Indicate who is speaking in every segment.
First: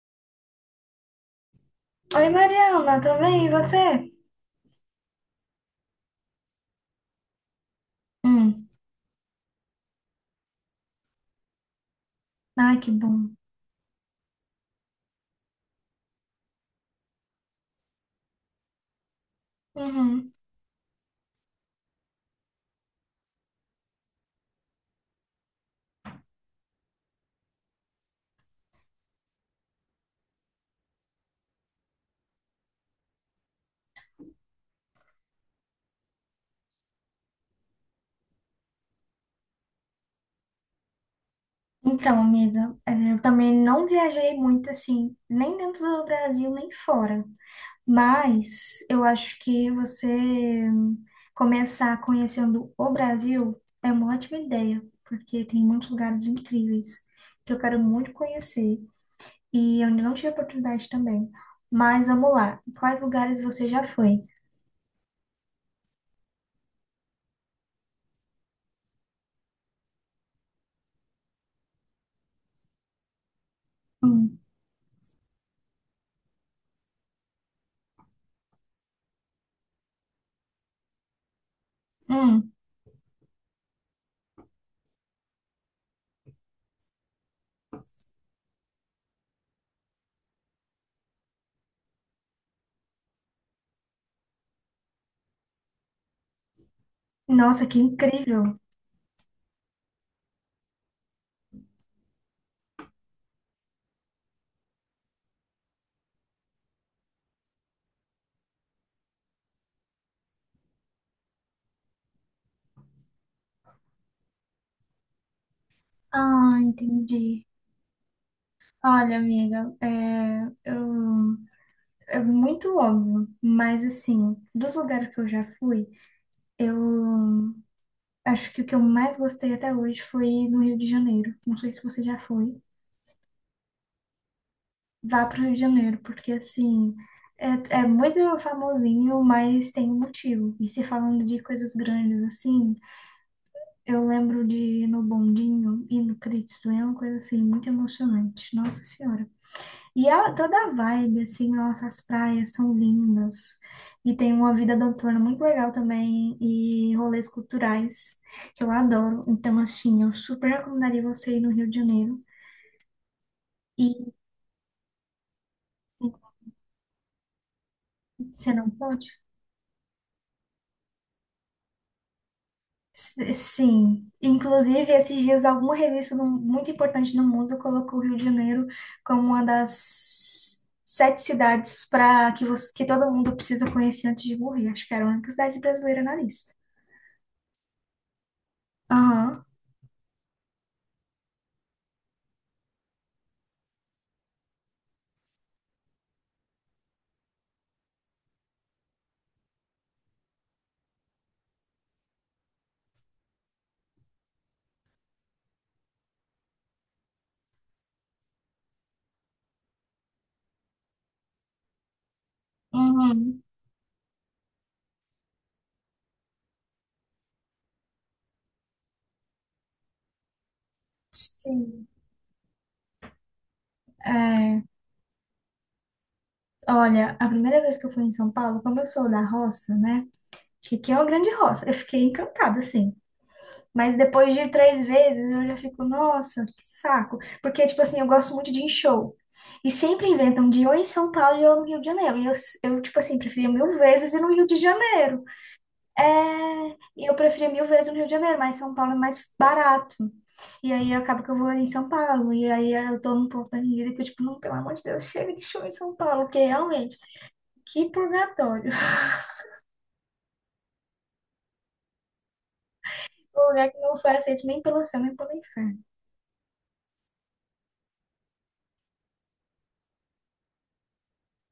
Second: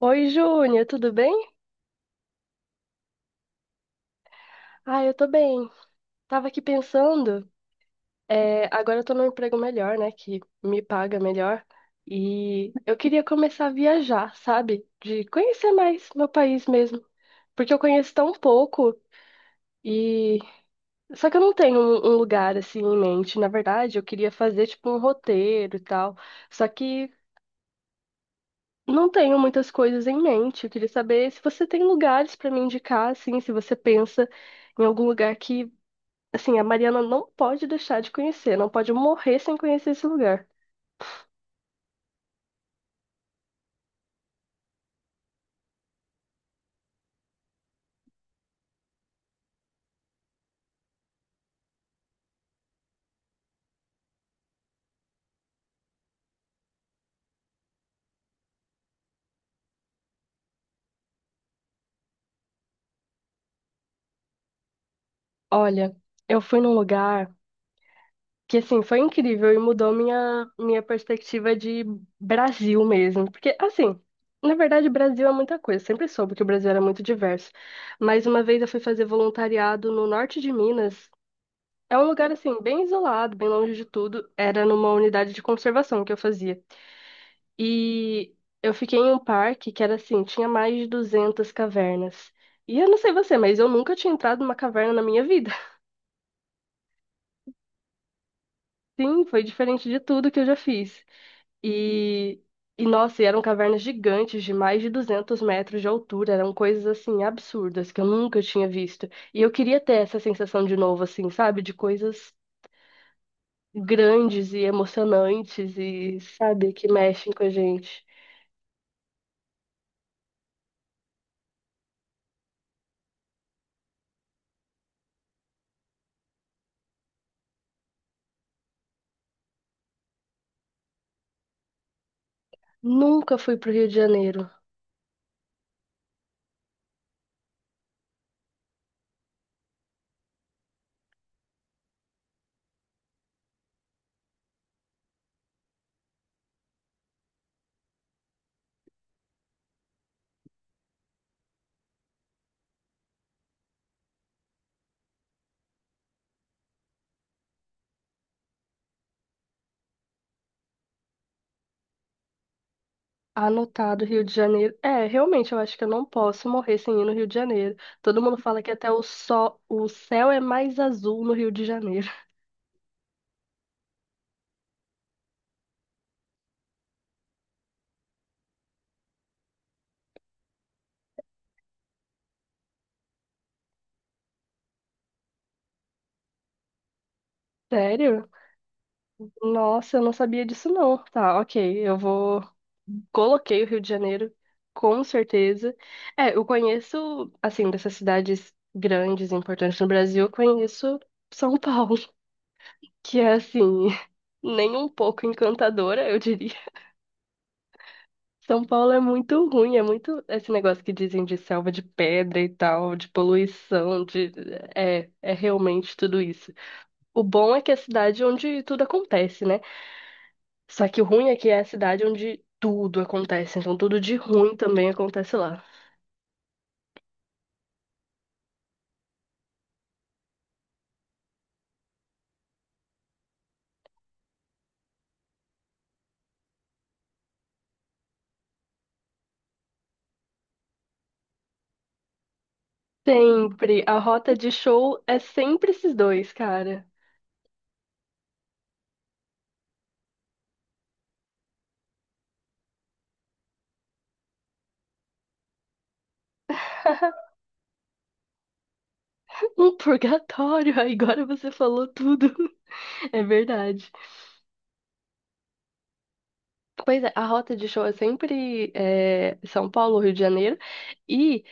Speaker 1: Oi, Júnior, tudo bem?
Speaker 2: Oi, Mariana, tudo bem? E você?
Speaker 1: Ah, eu tô bem. Tava aqui pensando,
Speaker 2: Hum.
Speaker 1: agora eu tô num emprego melhor, né, que me paga melhor, e
Speaker 2: Ai, que
Speaker 1: eu
Speaker 2: bom.
Speaker 1: queria começar a viajar, sabe? De conhecer mais meu país mesmo, porque eu conheço tão pouco
Speaker 2: Uhum.
Speaker 1: e só que eu não tenho um lugar assim em mente. Na verdade, eu queria fazer tipo um roteiro e tal, só que não tenho muitas coisas em mente. Eu queria saber se você tem lugares pra me indicar, assim, se você pensa em algum lugar que Assim, a Mariana não pode deixar de conhecer, não pode morrer sem conhecer esse lugar.
Speaker 2: Então, amiga, eu também não viajei muito assim, nem dentro do Brasil, nem fora. Mas eu acho que você hum, começar conhecendo o Brasil é uma ótima ideia, porque tem muitos lugares incríveis que eu quero muito conhecer e eu ainda não tive oportunidade também. Mas vamos lá, quais lugares você já foi?
Speaker 1: Olha, eu fui num lugar que, assim, foi incrível e mudou minha perspectiva de Brasil mesmo. Porque, assim,
Speaker 2: Hum.
Speaker 1: na verdade, Brasil é muita coisa. Sempre soube que o Brasil era muito diverso. Mas uma vez eu fui fazer voluntariado no norte de Minas. É um lugar,
Speaker 2: Hum.
Speaker 1: assim, bem isolado, bem longe de tudo. Era numa unidade de conservação que eu fazia. E eu fiquei em um parque que era assim, tinha mais de 200 cavernas. E eu não sei você, mas eu nunca tinha entrado numa caverna na minha vida.
Speaker 2: Nossa, que incrível!
Speaker 1: Sim, foi diferente de tudo que eu já fiz. E, e nossa, e eram cavernas gigantes de mais de 200 metros de altura. Eram coisas assim absurdas que eu nunca tinha visto. E eu queria ter essa sensação de novo, assim, sabe? De coisas grandes e emocionantes e,
Speaker 2: Ah,
Speaker 1: sabe, que mexem com
Speaker 2: entendi.
Speaker 1: a gente.
Speaker 2: Olha, amiga, é muito óbvio, mas assim, dos lugares que eu já fui, eu acho que o que eu mais gostei até hoje foi no Rio de Janeiro. Não sei se você já foi.
Speaker 1: Nunca fui pro Rio de Janeiro.
Speaker 2: Vá para o Rio de Janeiro, porque assim, é, é muito famosinho, mas tem um motivo. E se falando de coisas grandes assim, eu lembro de ir no Bondinho e no Cristo, é uma coisa assim, muito emocionante. Nossa Senhora. E ela, toda a vibe, assim, nossa, as praias são lindas. E tem uma vida noturna muito legal também. E rolês culturais, que eu adoro. Então, assim, eu super recomendaria você ir no Rio de Janeiro. E
Speaker 1: Anotado, Rio de Janeiro. É, realmente, eu acho que eu não posso morrer sem ir no Rio de Janeiro. Todo mundo
Speaker 2: você
Speaker 1: fala que
Speaker 2: não
Speaker 1: até o
Speaker 2: pode?
Speaker 1: sol, o céu é mais azul no Rio de Janeiro.
Speaker 2: Sim. Inclusive, esses dias, alguma revista muito importante no mundo colocou o Rio de Janeiro como uma das sete cidades para que todo mundo precisa conhecer antes de morrer. Acho que era a única cidade brasileira na lista.
Speaker 1: Sério?
Speaker 2: Aham.
Speaker 1: Nossa, eu não sabia disso não. Tá, ok, eu vou. Coloquei o Rio de Janeiro, com certeza. É, eu conheço, assim, dessas cidades grandes, importantes no Brasil, eu conheço São Paulo, que é, assim, nem um pouco encantadora, eu diria. São Paulo é muito ruim, é muito esse negócio que dizem de selva de pedra e tal, de
Speaker 2: Uhum.
Speaker 1: poluição, é realmente tudo isso. O bom é que é a cidade onde tudo acontece, né? Só que o ruim é que é a
Speaker 2: Sim.
Speaker 1: cidade onde tudo acontece, então tudo de ruim
Speaker 2: É,
Speaker 1: também acontece lá.
Speaker 2: olha, a primeira vez que eu fui em São Paulo, como eu sou da roça, né? Que aqui é uma grande roça. Eu fiquei encantada, assim. Mas depois de ir três vezes, eu já fico, nossa, que saco. Porque, tipo assim, eu gosto muito de ir em show. E sempre inventam de ou em São Paulo ou no Rio de Janeiro. E eu tipo assim, preferia mil
Speaker 1: Sempre, a
Speaker 2: vezes ir no
Speaker 1: rota
Speaker 2: Rio
Speaker 1: de
Speaker 2: de
Speaker 1: show é
Speaker 2: Janeiro.
Speaker 1: sempre esses dois,
Speaker 2: É,
Speaker 1: cara.
Speaker 2: e eu prefiro mil vezes o Rio de Janeiro, mas São Paulo é mais barato. E aí acaba que eu vou em São Paulo. E aí eu tô num ponto da minha vida que eu, tipo, não, pelo amor de Deus, chega de show em São Paulo, porque realmente, que purgatório.
Speaker 1: Um purgatório, agora você falou tudo. É
Speaker 2: Um lugar que
Speaker 1: verdade.
Speaker 2: não foi aceito nem pelo céu, nem pelo inferno.
Speaker 1: Pois é, a rota de show é sempre São Paulo, Rio de Janeiro. e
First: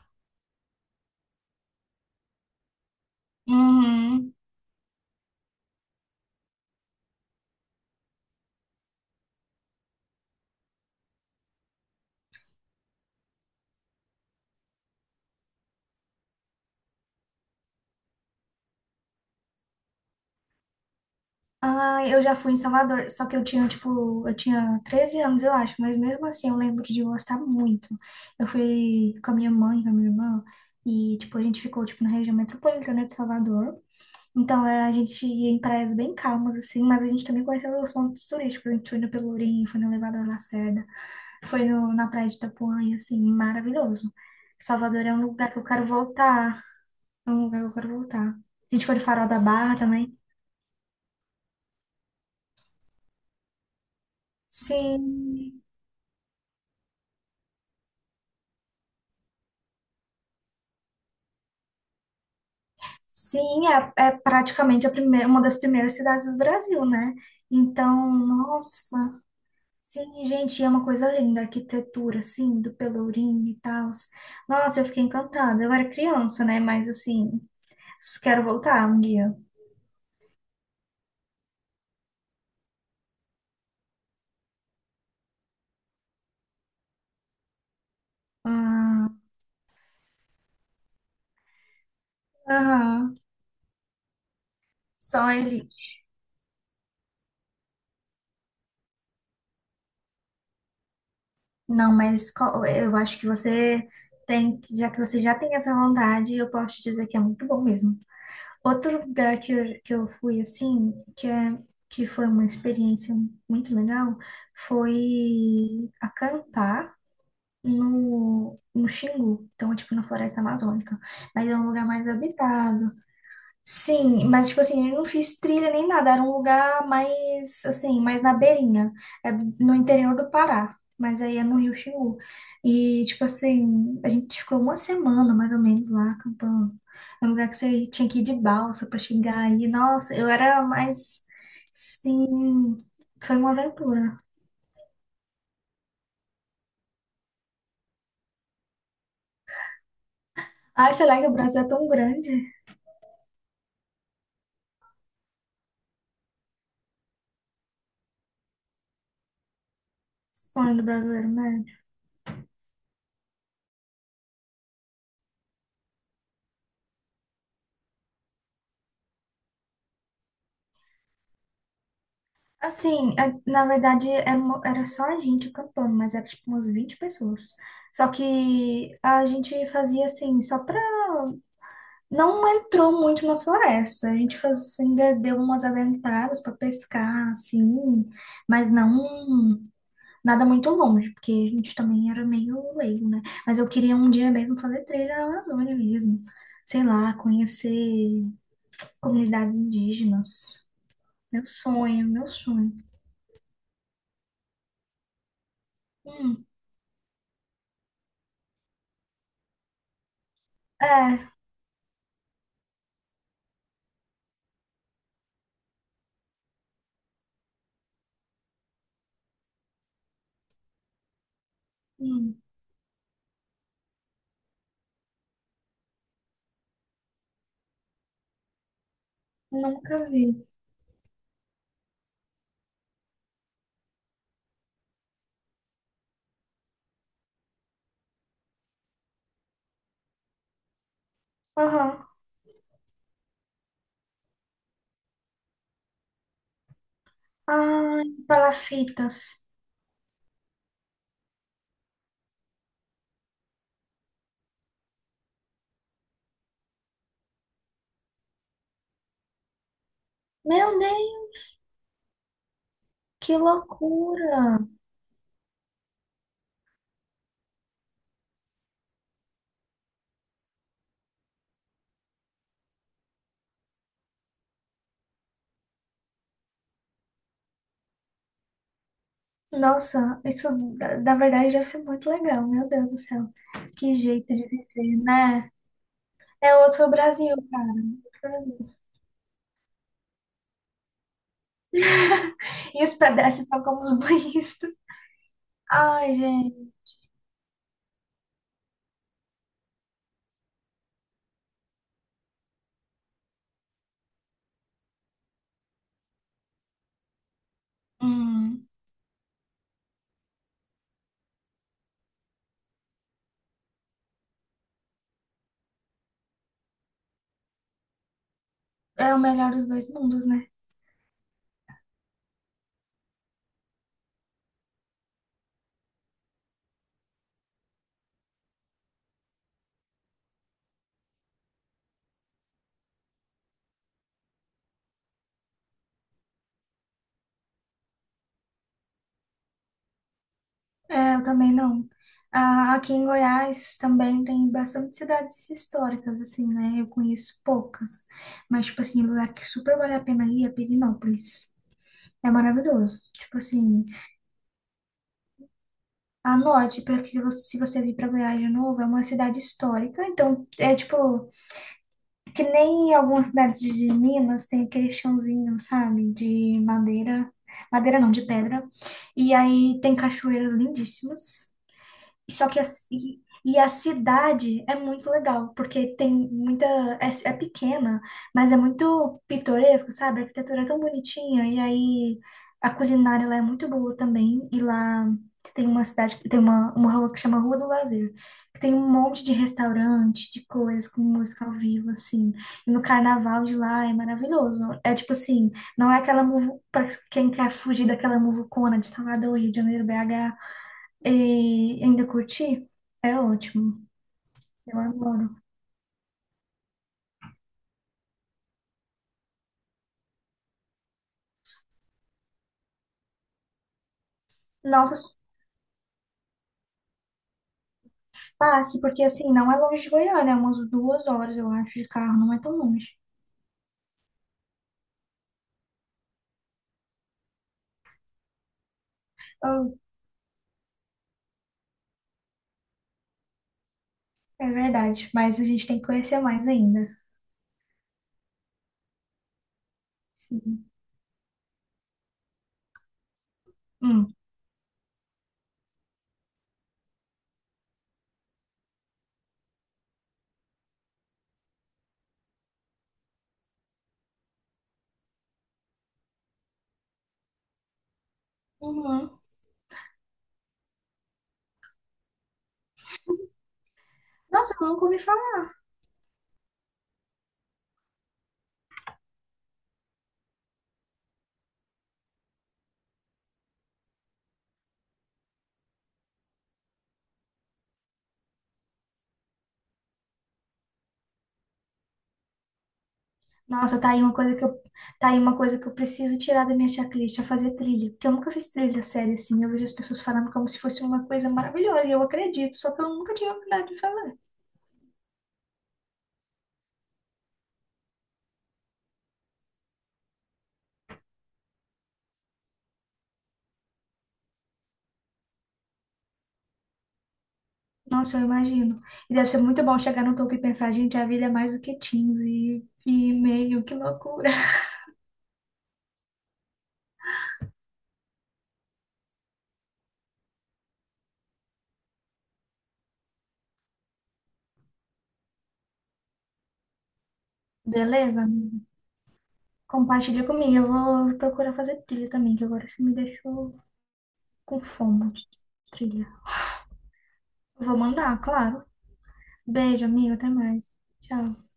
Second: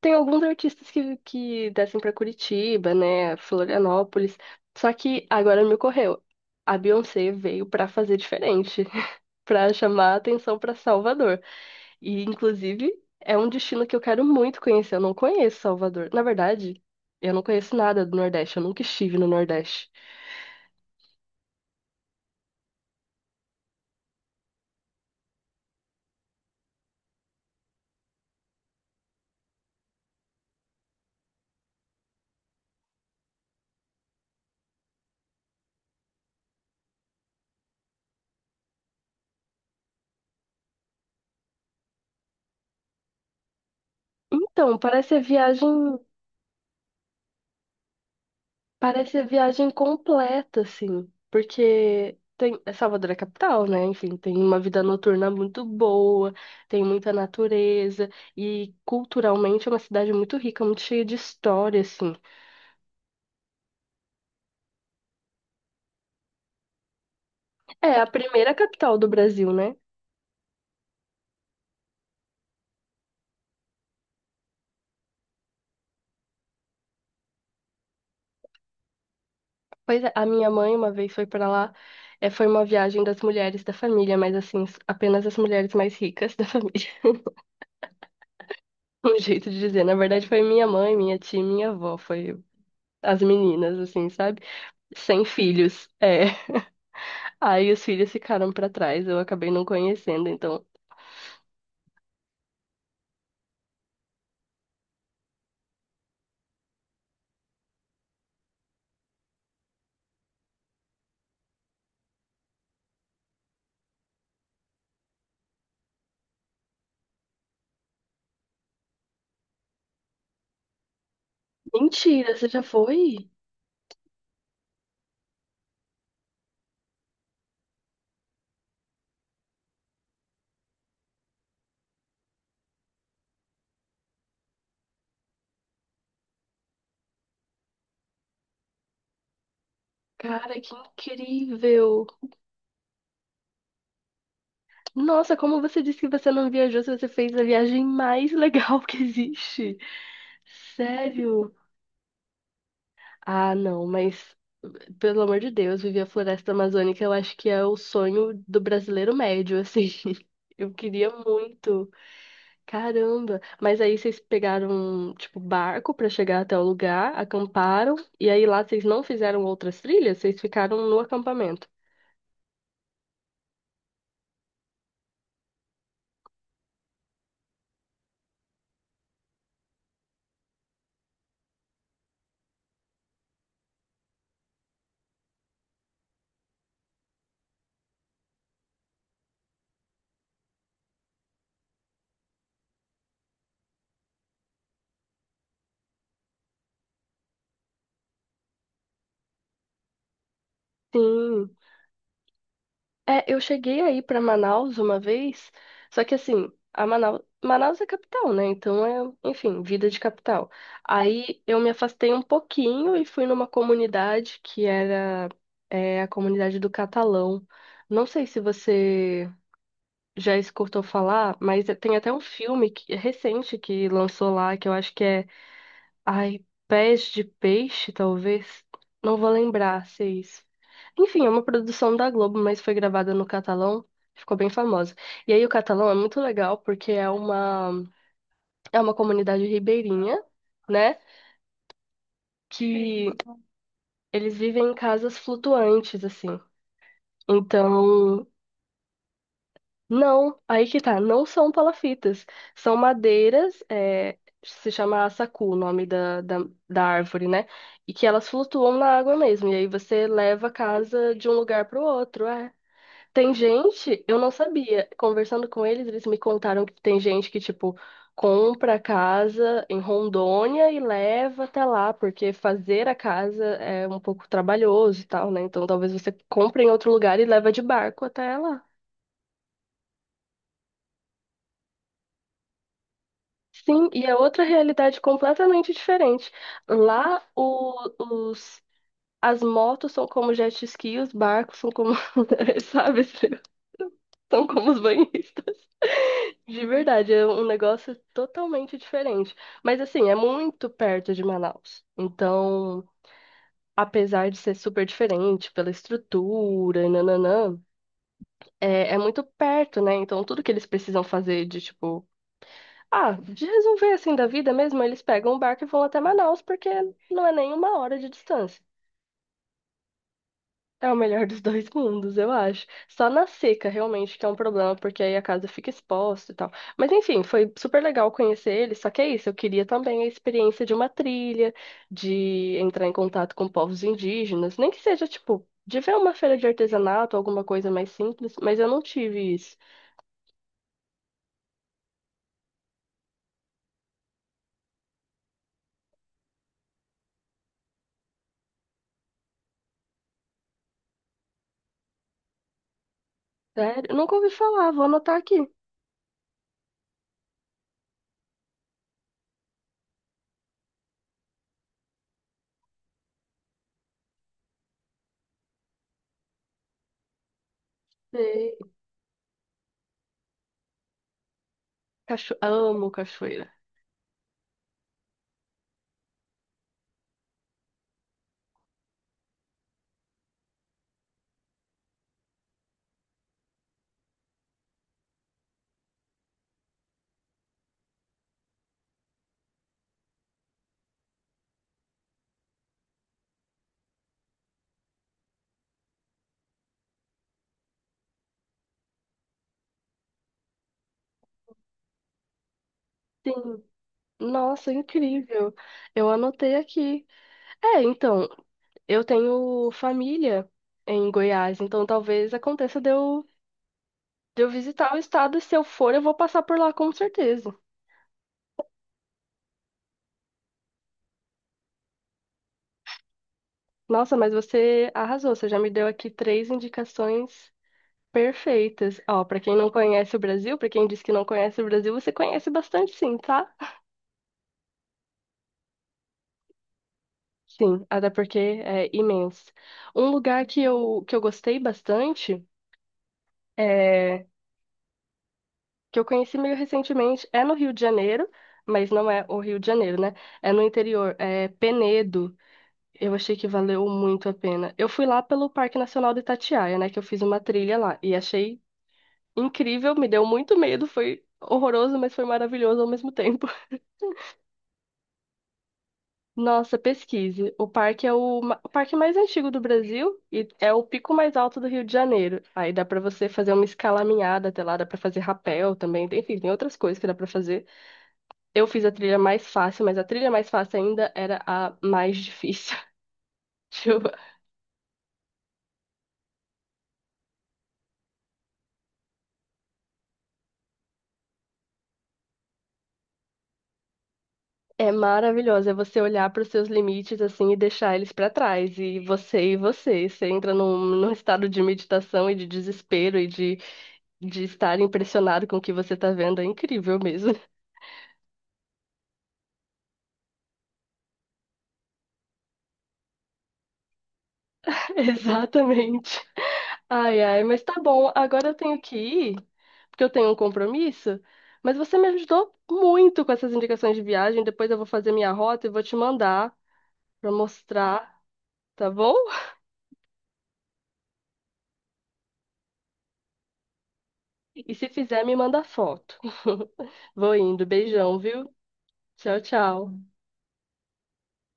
Speaker 1: Tem alguns artistas que descem pra Curitiba, né?
Speaker 2: Uhum.
Speaker 1: Florianópolis. Só que agora me ocorreu. A Beyoncé veio pra fazer diferente, pra chamar a atenção pra Salvador. E, inclusive, é um destino que eu quero muito conhecer. Eu não conheço Salvador. Na verdade, eu não conheço nada do Nordeste. Eu nunca estive no Nordeste.
Speaker 2: Ah, eu já fui em Salvador, só que eu tinha, tipo, eu tinha 13 anos, eu acho, mas mesmo assim eu lembro de gostar muito. Eu fui com a minha mãe, com a minha irmã, e, tipo, a gente ficou, tipo, na região metropolitana de Salvador. Então, é, a gente ia em praias bem calmas, assim, mas a gente também conheceu os pontos turísticos. A gente foi no Pelourinho, foi no Elevador Lacerda, foi no, na Praia de Itapuã, e, assim, maravilhoso.
Speaker 1: Então,
Speaker 2: Salvador é
Speaker 1: parece a
Speaker 2: um lugar que eu quero
Speaker 1: viagem.
Speaker 2: voltar. É um lugar que eu quero voltar. A gente foi no
Speaker 1: Parece a
Speaker 2: Farol da
Speaker 1: viagem
Speaker 2: Barra também.
Speaker 1: completa, assim, porque tem é Salvador é capital, né? Enfim, tem uma vida
Speaker 2: Sim,
Speaker 1: noturna muito boa, tem muita natureza e culturalmente é uma cidade muito rica, muito cheia de história, assim.
Speaker 2: sim, é praticamente a primeira, uma das primeiras cidades do Brasil, né?
Speaker 1: É a
Speaker 2: Então,
Speaker 1: primeira
Speaker 2: Nossa.
Speaker 1: capital do Brasil, né?
Speaker 2: Sim, gente, é uma coisa linda, a arquitetura, assim, do Pelourinho e tal. Nossa, eu fiquei encantada. Eu era criança, né? Mas, assim, quero voltar um dia.
Speaker 1: Pois é, a minha mãe uma vez foi pra lá, foi uma viagem das mulheres da família, mas assim, apenas as mulheres mais ricas da família.
Speaker 2: Ah,
Speaker 1: Um jeito de dizer, na verdade foi minha mãe, minha tia, e minha avó, foi
Speaker 2: aham.
Speaker 1: as meninas, assim, sabe? Sem
Speaker 2: Só
Speaker 1: filhos.
Speaker 2: elite.
Speaker 1: É. Aí os filhos ficaram pra trás, eu acabei não conhecendo, então.
Speaker 2: Não, mas eu acho que você já que você já tem essa vontade, eu posso te dizer que é muito bom mesmo. Outro lugar que eu fui, assim, que foi uma experiência muito legal, foi acampar no Xingu, então, tipo, na Floresta Amazônica. Mas é um lugar mais
Speaker 1: Mentira, você já
Speaker 2: habitado.
Speaker 1: foi?
Speaker 2: Sim, mas, tipo assim, eu não fiz trilha nem nada, era um lugar mais, assim, mais na beirinha, é no interior do Pará, mas aí é no Rio Xingu. E, tipo assim, a gente ficou uma semana, mais ou menos, lá acampando. É um lugar que você tinha que ir de balsa pra chegar e, nossa, eu
Speaker 1: Cara,
Speaker 2: era
Speaker 1: que
Speaker 2: mais,
Speaker 1: incrível!
Speaker 2: sim, foi uma aventura.
Speaker 1: Nossa, como você disse que você não viajou, se você fez a viagem mais legal que existe.
Speaker 2: Ai, sei lá que o
Speaker 1: Sério?
Speaker 2: Brasil é tão grande.
Speaker 1: Ah, não, mas pelo amor de Deus, viver a floresta amazônica, eu acho que é o sonho do brasileiro médio, assim. Eu
Speaker 2: Sonho do
Speaker 1: queria
Speaker 2: brasileiro, né?
Speaker 1: muito. Caramba! Mas aí vocês pegaram, tipo, barco pra chegar até o lugar, acamparam, e aí lá vocês não fizeram outras trilhas, vocês ficaram no acampamento.
Speaker 2: Assim, na verdade era, era só a gente acampando, mas era tipo umas 20 pessoas. Só que a gente fazia assim, só pra. Não entrou muito na floresta. A gente faz, ainda deu umas adentradas pra pescar, assim, mas não nada muito longe, porque a gente também era meio leigo, né? Mas eu queria um dia mesmo fazer trilha na Amazônia mesmo. Sei lá, conhecer comunidades indígenas. Meu
Speaker 1: Sim.
Speaker 2: sonho, meu sonho.
Speaker 1: É, eu cheguei aí pra Manaus uma vez, só que
Speaker 2: Hum,
Speaker 1: assim, Manaus é capital, né? Então enfim, vida de capital.
Speaker 2: é.
Speaker 1: Aí eu me afastei um pouquinho e fui numa comunidade que era, a comunidade do Catalão. Não sei se você já escutou falar, mas tem até um
Speaker 2: Hum,
Speaker 1: filme é recente que lançou lá, que eu acho que é Ai, Pés de Peixe, talvez. Não vou lembrar
Speaker 2: Nunca
Speaker 1: se é isso.
Speaker 2: vi.
Speaker 1: Enfim, é uma produção da Globo, mas foi gravada no catalão. Ficou bem famosa. E aí o catalão é muito legal porque é uma comunidade ribeirinha, né?
Speaker 2: Aham.
Speaker 1: Que eles vivem em casas flutuantes, assim.
Speaker 2: Ai,
Speaker 1: Então,
Speaker 2: palafitas.
Speaker 1: Não, aí que tá, não são palafitas, são madeiras, se chama assacu, o nome da, árvore, né? E que elas flutuam na água mesmo, e aí você leva a
Speaker 2: Meu
Speaker 1: casa
Speaker 2: Deus,
Speaker 1: de um lugar para o outro. Tem
Speaker 2: que
Speaker 1: gente, eu não
Speaker 2: loucura!
Speaker 1: sabia, conversando com eles me contaram que tem gente que, tipo, compra a casa em Rondônia e leva até lá, porque fazer a casa é um pouco trabalhoso e tal, né? Então talvez você compre em outro lugar e leva de barco até lá.
Speaker 2: Nossa, isso na verdade deve ser muito legal, meu Deus do céu.
Speaker 1: Sim,
Speaker 2: Que
Speaker 1: e é
Speaker 2: jeito
Speaker 1: outra
Speaker 2: de viver,
Speaker 1: realidade
Speaker 2: né?
Speaker 1: completamente diferente.
Speaker 2: É outro
Speaker 1: Lá,
Speaker 2: Brasil, cara. É outro
Speaker 1: os,
Speaker 2: Brasil.
Speaker 1: as motos são como jet ski, os barcos são como,
Speaker 2: E os
Speaker 1: sabe,
Speaker 2: pedestres são como os
Speaker 1: são como
Speaker 2: banhistas.
Speaker 1: os banhistas.
Speaker 2: Ai,
Speaker 1: De
Speaker 2: gente.
Speaker 1: verdade, é um negócio totalmente diferente. Mas, assim, é muito perto de Manaus. Então, apesar de ser super diferente pela estrutura e nananã,
Speaker 2: Hum,
Speaker 1: é muito perto, né? Então, tudo que eles precisam fazer de, tipo, Ah, de resolver assim da vida mesmo, eles pegam o barco e vão até Manaus, porque não é nem uma hora de distância.
Speaker 2: É o melhor dos dois mundos, né?
Speaker 1: É o melhor dos dois mundos, eu acho. Só na seca, realmente, que é um problema, porque aí a casa fica exposta e tal. Mas enfim, foi super legal conhecer eles, só que é isso, eu queria também a experiência de uma trilha, de entrar em contato com povos indígenas, nem que seja, tipo, de ver uma feira de artesanato, alguma coisa mais simples, mas eu não tive isso.
Speaker 2: É, eu também não. Ah, aqui em Goiás também tem bastante cidades históricas, assim, né? Eu conheço poucas. Mas, tipo assim, um lugar que super vale a pena ir é Pirenópolis. É maravilhoso. Tipo assim,
Speaker 1: Sério, nunca ouvi falar, vou anotar aqui.
Speaker 2: anote, porque se você vir pra Goiás de novo, é uma cidade histórica. Então, é tipo, que nem em algumas cidades de Minas tem aquele chãozinho, sabe? De madeira. Madeira não, de
Speaker 1: Sei.
Speaker 2: pedra. E aí tem cachoeiras lindíssimas. Só que a,
Speaker 1: Amo cachoeira.
Speaker 2: e a cidade é muito legal, porque tem muita. É pequena, mas é muito pitoresca, sabe? A arquitetura é tão bonitinha, e aí a culinária lá é muito boa também. E lá tem uma cidade, tem uma rua que chama Rua do Lazer, que tem um monte de restaurante, de coisas, com música ao vivo, assim. E no carnaval de lá é maravilhoso. É tipo assim, não é aquela muvu, para quem quer fugir daquela muvucona de Salvador, Rio de Janeiro, BH. E ainda curti? É
Speaker 1: Sim.
Speaker 2: ótimo.
Speaker 1: Nossa,
Speaker 2: Eu adoro.
Speaker 1: incrível. Eu anotei aqui. É, então, eu tenho família em Goiás, então talvez aconteça de eu visitar o
Speaker 2: Nossa,
Speaker 1: estado e se eu for, eu vou passar por lá com certeza.
Speaker 2: passe, porque assim, não é longe de Goiânia, é umas 2 horas, eu acho, de carro, não é tão longe.
Speaker 1: Nossa, mas você arrasou, você já me deu aqui três indicações perfeitas. Ó, pra quem
Speaker 2: Ah,
Speaker 1: não conhece o Brasil, pra quem diz que não conhece o Brasil, você conhece bastante sim, tá?
Speaker 2: é verdade, mas a gente tem que conhecer mais ainda.
Speaker 1: Sim, até porque é imenso. Um lugar que
Speaker 2: Sim.
Speaker 1: eu, que eu gostei bastante.
Speaker 2: Hum.
Speaker 1: É que eu conheci meio recentemente é no Rio de Janeiro, mas não é o Rio de Janeiro, né? É no interior, é Penedo. Eu achei que valeu muito a pena. Eu fui lá pelo Parque Nacional do Itatiaia, né? Que eu fiz uma trilha lá e achei
Speaker 2: Uhum.
Speaker 1: incrível, me deu muito medo, foi horroroso, mas foi maravilhoso ao mesmo tempo.
Speaker 2: Nossa, eu nunca ouvi falar.
Speaker 1: Nossa, pesquise. O parque é o parque mais antigo do Brasil e é o pico mais alto do Rio de Janeiro. Aí dá pra você fazer uma escalaminhada até lá, dá pra fazer rapel também, enfim, tem outras coisas que dá pra fazer. Eu fiz a trilha mais fácil, mas a trilha mais fácil ainda era a mais difícil.
Speaker 2: Nossa,
Speaker 1: Tipo,
Speaker 2: tá aí uma coisa que eu preciso tirar da minha checklist, é fazer trilha. Porque eu nunca fiz trilha séria assim. Eu vejo as pessoas falando como se fosse uma coisa maravilhosa, e eu acredito, só que eu nunca tive a oportunidade de fazer.
Speaker 1: é maravilhosa. É você olhar para os seus limites assim e deixar eles para trás. E você e você. Você entra num estado de meditação e de desespero e de estar impressionado com o que você tá vendo. É incrível mesmo.
Speaker 2: Nossa, eu imagino. E deve ser muito bom chegar no topo e pensar, gente, a vida é mais do que 15 e meio, que loucura.
Speaker 1: Exatamente. Ai, ai, mas tá bom. Agora eu tenho que ir, porque eu tenho um compromisso. Mas você me ajudou muito com essas indicações de viagem. Depois eu vou fazer minha rota e vou te mandar. Para mostrar,
Speaker 2: Beleza, amiga?
Speaker 1: tá bom?
Speaker 2: Compartilha comigo. Eu vou procurar fazer trilha também, que agora você me deixou com
Speaker 1: E se
Speaker 2: fome
Speaker 1: fizer,
Speaker 2: de
Speaker 1: me manda
Speaker 2: trilha.
Speaker 1: foto. Vou indo.
Speaker 2: Vou
Speaker 1: Beijão,
Speaker 2: mandar,
Speaker 1: viu?
Speaker 2: claro.
Speaker 1: Tchau,
Speaker 2: Beijo,
Speaker 1: tchau.
Speaker 2: amigo. Até mais. Tchau.